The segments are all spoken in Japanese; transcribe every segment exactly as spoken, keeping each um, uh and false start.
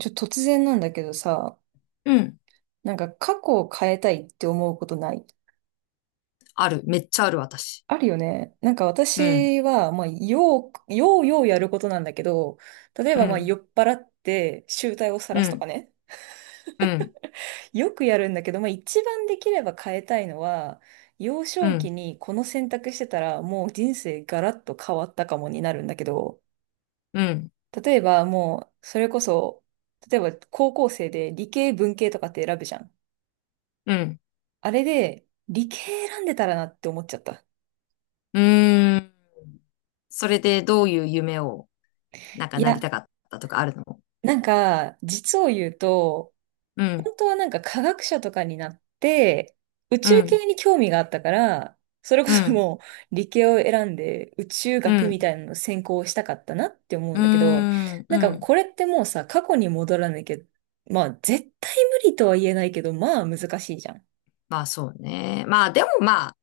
ちょ、突然なんだけどさ、うん。なんか過去を変えたいって思うことない？ある。めっちゃある、私。あるよね。なんかうん。私は、まあ、よう、ようようやることなんだけど、例えうばまあ、酔ん。っ払って醜態をう晒すとかん。ね。うん。よくやるんだけど、まあ、一番できれば変えたいのは、幼う少期ん。にこの選択してたら、もう人生ガラッと変わったかもになるんだけど、うん。例えばもう、それこそ、例えば高校生で理系文系とかって選ぶじゃん。うん。あれで、理系選んでたらなって思っちゃった。うーん。それでどういう夢を、なんかいなりや、たかったとかあるの？なんか、実を言うと、うん。本当はなんか科学者とかになって、宇う宙ん。系に興味があったから、それこうそん。もう理系を選んで宇宙う学みん。たいなの専攻をしたかったなって思ううんーだけど、ん。なうんかん。これってもうさ、過去に戻らなきゃ、まあ絶対無理とは言えないけど、まあ難しいじゃん。まあそうね。まあでもまあ、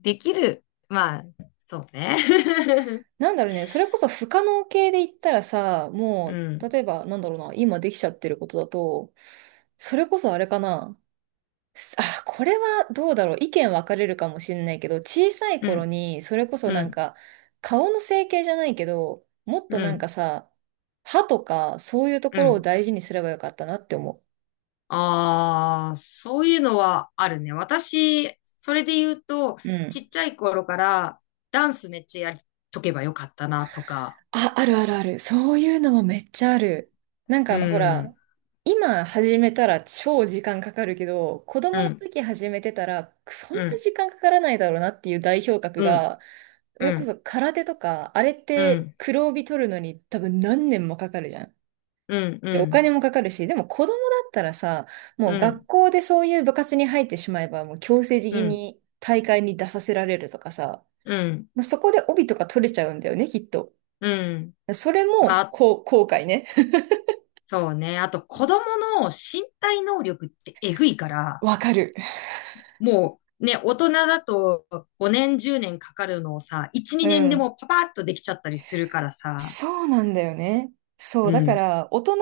できる。まあ、そうね。なんだろうね、それこそ不可能系で言ったらさ、うもう、ん。例えば、なんだろうな、今できちゃってることだと、それこそあれかな。すあ、これはどうだろう。意見分かれるかもしれないけど、小さいう頃ん。に、それこそうなんん。か、顔の整形じゃないけど、もっうとなんん。かさ、歯とか、そういうとうころをん。大事にすればよかったなって思ああ、そういうのはあるね。私、それで言うと、う。うちん。っちゃい頃からダンスめっちゃやりとけばよかったなとか、あ、あるあるある。そういうのもめっちゃある。なんかうあの、ほら、ん、今始めたら超時間かかるけど、子う供のん、時始めてたら、そんうなん、時間かからないだろうなっていう代表格うん、が、それうこん、そ空手とか、あれっうてん、黒帯取るのに多分何年もかかるじゃん。うん、うで、おん、金もかかるし、でも子供だったらさ、もううん、学校でそういう部活に入ってしまえば、もう強制う的ん、に大会に出させられるとかさ、うん、もうそこで帯とか取れちゃうんだよね、きっと。うん。それまも、あ、こう、後悔ね。そうね。あと、子供の身体能力ってえぐいから、わかる。もうね、大人だとごねん、じゅうねんかかるのをさ、いち、うにねんでん。もパパッとできちゃったりするからさ、そうなんだよね。そう。うだかん。ら、大人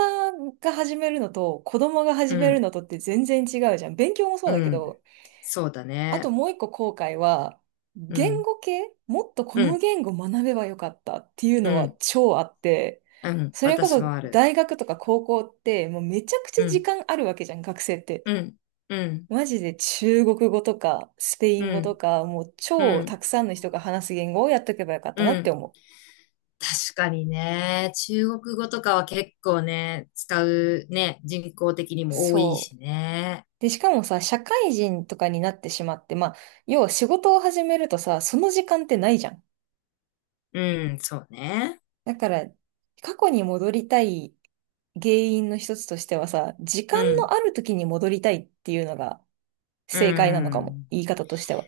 が始めるのと、子供が始うめるんのとって全然違うじゃん。勉強もそうだうけん。ど、そうだあとね。もう一個後悔は、う言ん。語系もっとこうのん。言語学べばよかったっていううのはん。超あって、うん。それこ私もそある。大学とか高校ってもうめちゃくちうゃ時ん。間あるわけじゃん、学生って。うん。うん。マジで中国語とかスペイうン語とん。か、もうう超ん。たくさんの人が話す言語をやっとけばよかったうなってん。思う。確かにね。中国語とかは結構ね、使うね、人口的にも多いそう。しね。で、しかもさ、社会人とかになってしまって、まあ、要は仕事を始めるとさ、その時間ってないじゃん。うん。そうね。だから、過去に戻りたい原因の一つとしてはさ、時間うのん。ある時に戻りたいっていうのがう正解なのかも。ん。言い方としては。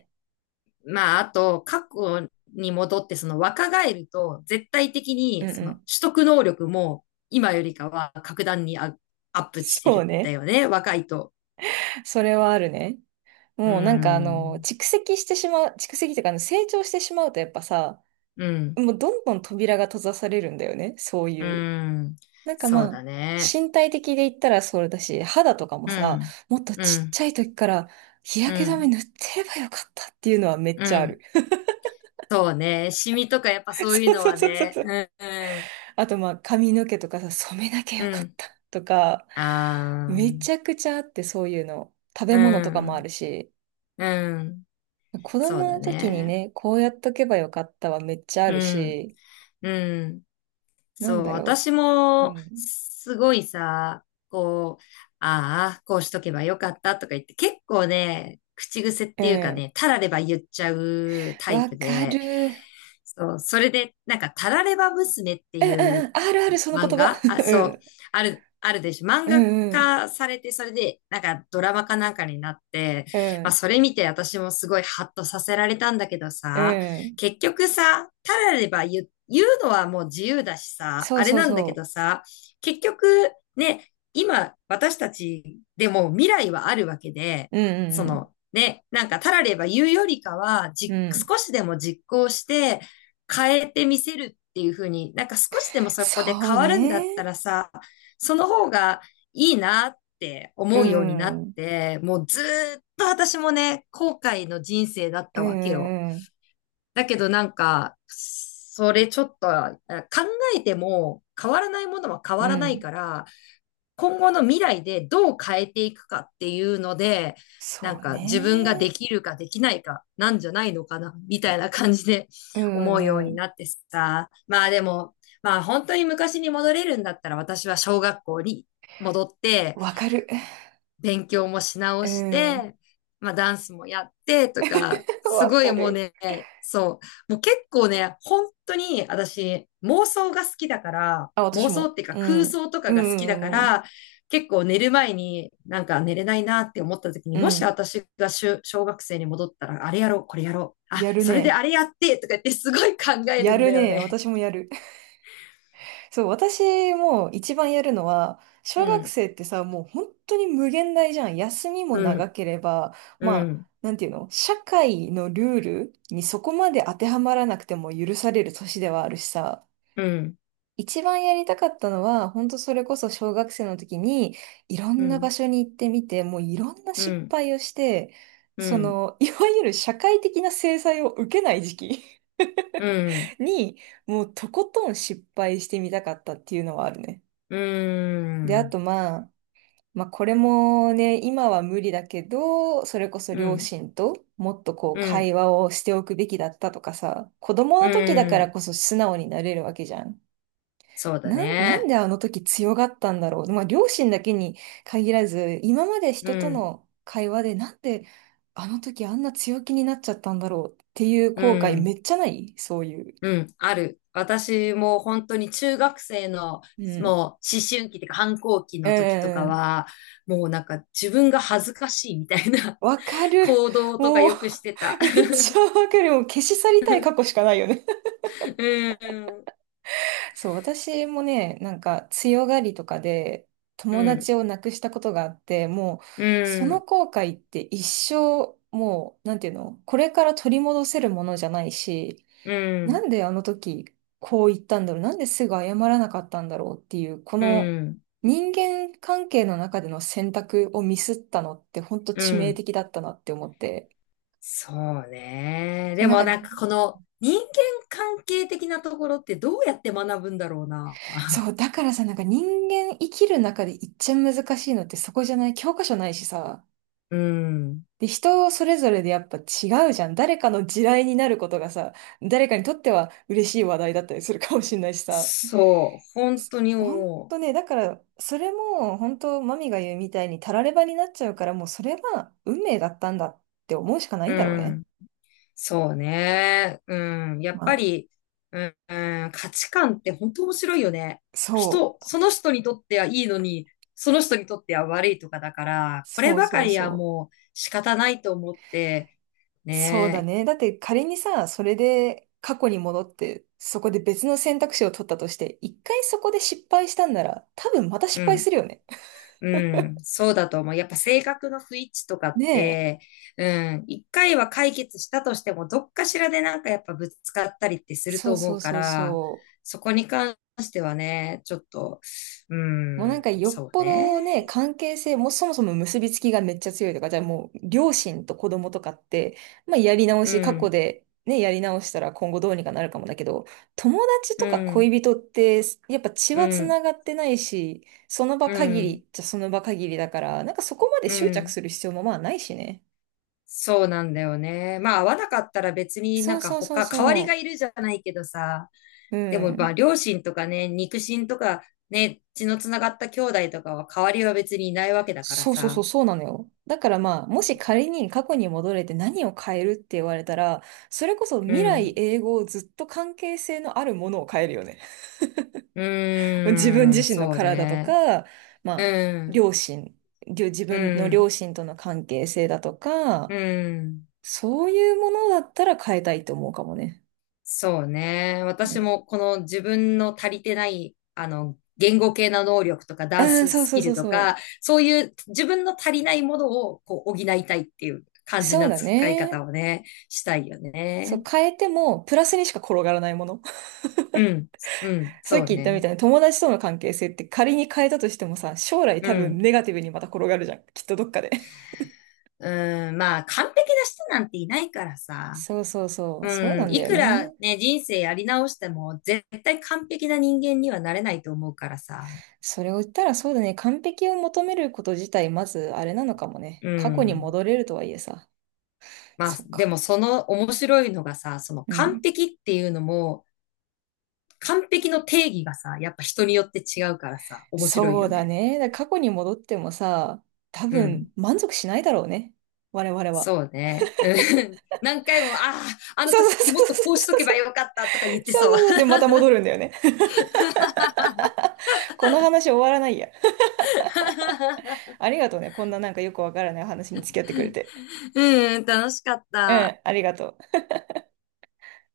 まあ、あと、過去に戻って、その若返ると、絶対的うに、んうその取ん。得能力も、今よりかは格段にアアップしてそうるんだね。よね、若いと。それはあるね。うーもうなんかあの、ん、蓄積してしまう、蓄積というかあの成長してしまうとやっぱさ、うん、もうどんどん扉が閉ざされるんだよね、そううーいう。ん、なんかそうまだあ、ね。身体的で言ったらそうだし、肌とかもうさ、ん、もっとうちっん、ちゃい時から日う焼け止めん、塗ってればよかったっていうのはめっうちゃあん。る。そうね、シミとかやっぱ そういうそうのそはうそうそうね、そうう。ん、うん、あとまあ、髪の毛とかさ、染めなきゃようかっん。たとか、あめー、ちゃくちゃあってそういうの。食うべ物とかもあん、るし。うん、子そう供だの時にね。ね、こうやっとけばよかったはめっちゃあうるん、し、うん。なんそう、だろ私う。うも、ん。すごいさ、こう、ああ、こうしとけばよかったとか言って、結構ね、口癖っうていうかん。ね、たられば言っちゃうタイわプかで、る。うそう、それで、なんか、たられば娘ってんういんううん。あるある、その言漫葉。画あ、そう、ある、あるでしょ。漫うん。画うんうん。化されて、それで、なんか、ドラマかなんかになって、うまあ、ん。それ見て私もすごいハッとさせられたんだけどうさ、ん。結局さ、たられば言う、言うのはもう自由だしさ、そうあれそうなんだけそどさ、結局ね、今私たちでも未来はあるわけで、う。うそんうんのね、なんかたられば言うよりかは、うん。じ、うん。少しでも実行して変えてみせるっていうふうに、なんか少しでもそこでそ変うわるんだったね。らさ、その方がいいなってう思うようになん。っうんて、もうずーっと私もね、後悔の人生だっうたわけよ。んうん。だけどなんか、それちょっとあ考えても変わらないものは変うわらないん。から、今後の未来でどう変えていくかっていうので、そなんうか自分がでね。きるかできないかなんじゃないのかな、みたいな感じで う 思うようんうにん。なってさ。まあでも、まあ本当に昔に戻れるんだったら私は小学校に戻って、わかる。勉強もし直うしん。て、まあダンスもやってとか、すわごかいもうる。ね、そう、もう結構ね、本当に私妄想が好きだから、あ、私妄想っも。ていうかう空ん。想とうんうかが好きだかんうんら、結構寝る前になんか寝れないなって思った時に、うもん。しうん。私が小小学生に戻ったら、あれやろう、これやろう、あ、やるそれでね。あれやってとか言ってすごい考えるやんるだよね。ね。私もやる。そう、私も一番やるのは、小う学ん、生ってさ、もう本当に無限大じゃん。休みもう長ん、ければ、うまあ、ん、なんていうの、社会のルールにそこまで当てはまらなくても許される年ではあるしさ、うん、一番やりたかったのは、本当それこそ小学生の時に、いろうんな場ん、所に行ってみて、もういろんなう失ん、敗をして、うそん、の、いわゆる社会的な制裁を受けない時期うん、に、もうとことん失敗してみたかったっていうのはあるね。うで、あとん。まあ、まあこれもね、今は無理だけど、それこそう両ん、親ともっとこううん、会話をしておくべきだったとかさ、子供うの時だからん。こそ素直になれるわけじゃん。そうだなん、なんね。であの時強がったんだろう。まあ両親だけに限らず、今までう人とん、の会話でなんであの時あんな強気になっちゃったんだろうっていうう後悔めん、っちゃないそういう。うん、ある。私も本当に中学生のうもうん。思春期というか反抗期うんの時とうんかうんん。は、もうなんか自分が恥ずかしいみたいな わか る。行動とかもう よくしてた。め っちゃわかる。もう消し去りたいう過去しかないよね。ん、そう、私もね、なんか強がりとかでう友ん、達を亡くしたことがあって、もううそん、うのん、後悔って一生、もう、なんていうの、これから取り戻せるものじゃないし、なんであの時こう言ったんだろう、なんですぐ謝らなかったんだろうっていう、こうのん、人間関係の中での選択をミスったのって本当う致命ん。的だったなって思って。そうね。そう、でなんもかなんね、かこの人間関係的なところってどうやって学ぶんだろうな。そう、だからさ、なんか人間生きる中で一番難しいのってそこじゃない？教科書ないしさ。うん。で、人それぞれでやっぱ違うじゃん。誰かの地雷になることがさ、誰かにとっては嬉しい話題だったりするかもしれないしさ。そう。本当にほん思とね、だから、それも本当マミが言うみたいにたらればになっちゃうから、もうそれは運命だったんだって思うしかなう。いんだろううね。ん。そうね。うん。やっまぱあ、り、うん、うん、価値観って本当面白いよね。そ人、う、その人にとってはいいのに、その人にとっては悪いとかだから、これそうばかそうりはそう。もう仕方ないと思って、そうだね。ね。だって仮にさ、それで過去に戻って、そこで別の選択肢を取ったとして、一回そこで失敗したんなら、多分またう失敗すん。るよね。うん、そうだと思う。やっぱ性格の不一致とかっねえ。て、うん、一回は解決したとしても、どっかしらでなんかやっぱぶつかったりってするそとう思そううかそうら、そう。そこに関してはね、ちょっと、うもうなんん、かよっそうぽね。どね、関係性もうそもそも結びつきがめっちゃ強いとか、じゃあもう両親と子供とかって、まあやり直うし、過去ん、でね、やり直したら今後どうにかなるかもだけど、友達うとかん、恋人って、やっぱ血うはん、繋がってないし、その場う限ん、りじゃその場限りだから、なんかそこまでう執着ん。する必要もまあないしね。そうなんだよね。まあ、合わなかったら別になそんうかそうそう他、代わりがそいるじゃないけどさ、う。うでもまあ、ん。両親とかね、肉親とか、ね、血のつながった兄弟とかは代わりは別にいないわけだからそうそうそう、さ。そうなのよ。だからまあ、もし仮に過去に戻れて何を変えるって言われたら、それこそう未来ん。永劫ずっと関係性のあるものを変えるよね。う 自分ー自ん、身のそう体とね。か、まあ、うん、両親、りょ自う分のん、両親との関係性だとうか、ん。そういうものだったら変えたいと思うかもね。そうね。う私ん。もこの自分の足りてない、あの、言語系の能力とかあダンあ、スそうスそうキそルうとそう。か、そういう自分の足りないものをこう補いたいっていう感じそうなだ使い方ね。をね、したいよそね。う、変えてもプラスにしか転がらないもの。うん、うん、さっそきう言ったみたね。いに友達との関係性って仮に変えたとしてもさ、将来う多分ん、ネガティブにまた転がるじゃん。きっとどっかで。うん、まあ完璧な人なんていないからさ。そうそうそう、うそうなん、んだいよくらね。ね、人生やり直しても絶対完璧な人間にはなれないと思うからさ。それを言ったらそうだね、完璧を求めること自体まずあれなのかもね。う過去にん。戻れるとはいえさ。まあ、そっでもか。その面白いのがさ、そのう完ん。璧っていうのも、完璧の定義がさ、やっぱ人によって違うからさ、面白いそうよだね。ね。だから過去に戻ってもさ、多うん。分満足しないだろうね。我々は。そうね。うん、 何回も、ああ、あのそうそう時そうもそうっとこうしとそうけそばう。よかったとか言ってそうそう。そうそう。で、また戻るんだよね。この話終わらないや。ありがとうね。こんななんかよくわからない話に付き合ってくれて。うん、楽しかっうた。ん、ありがとう。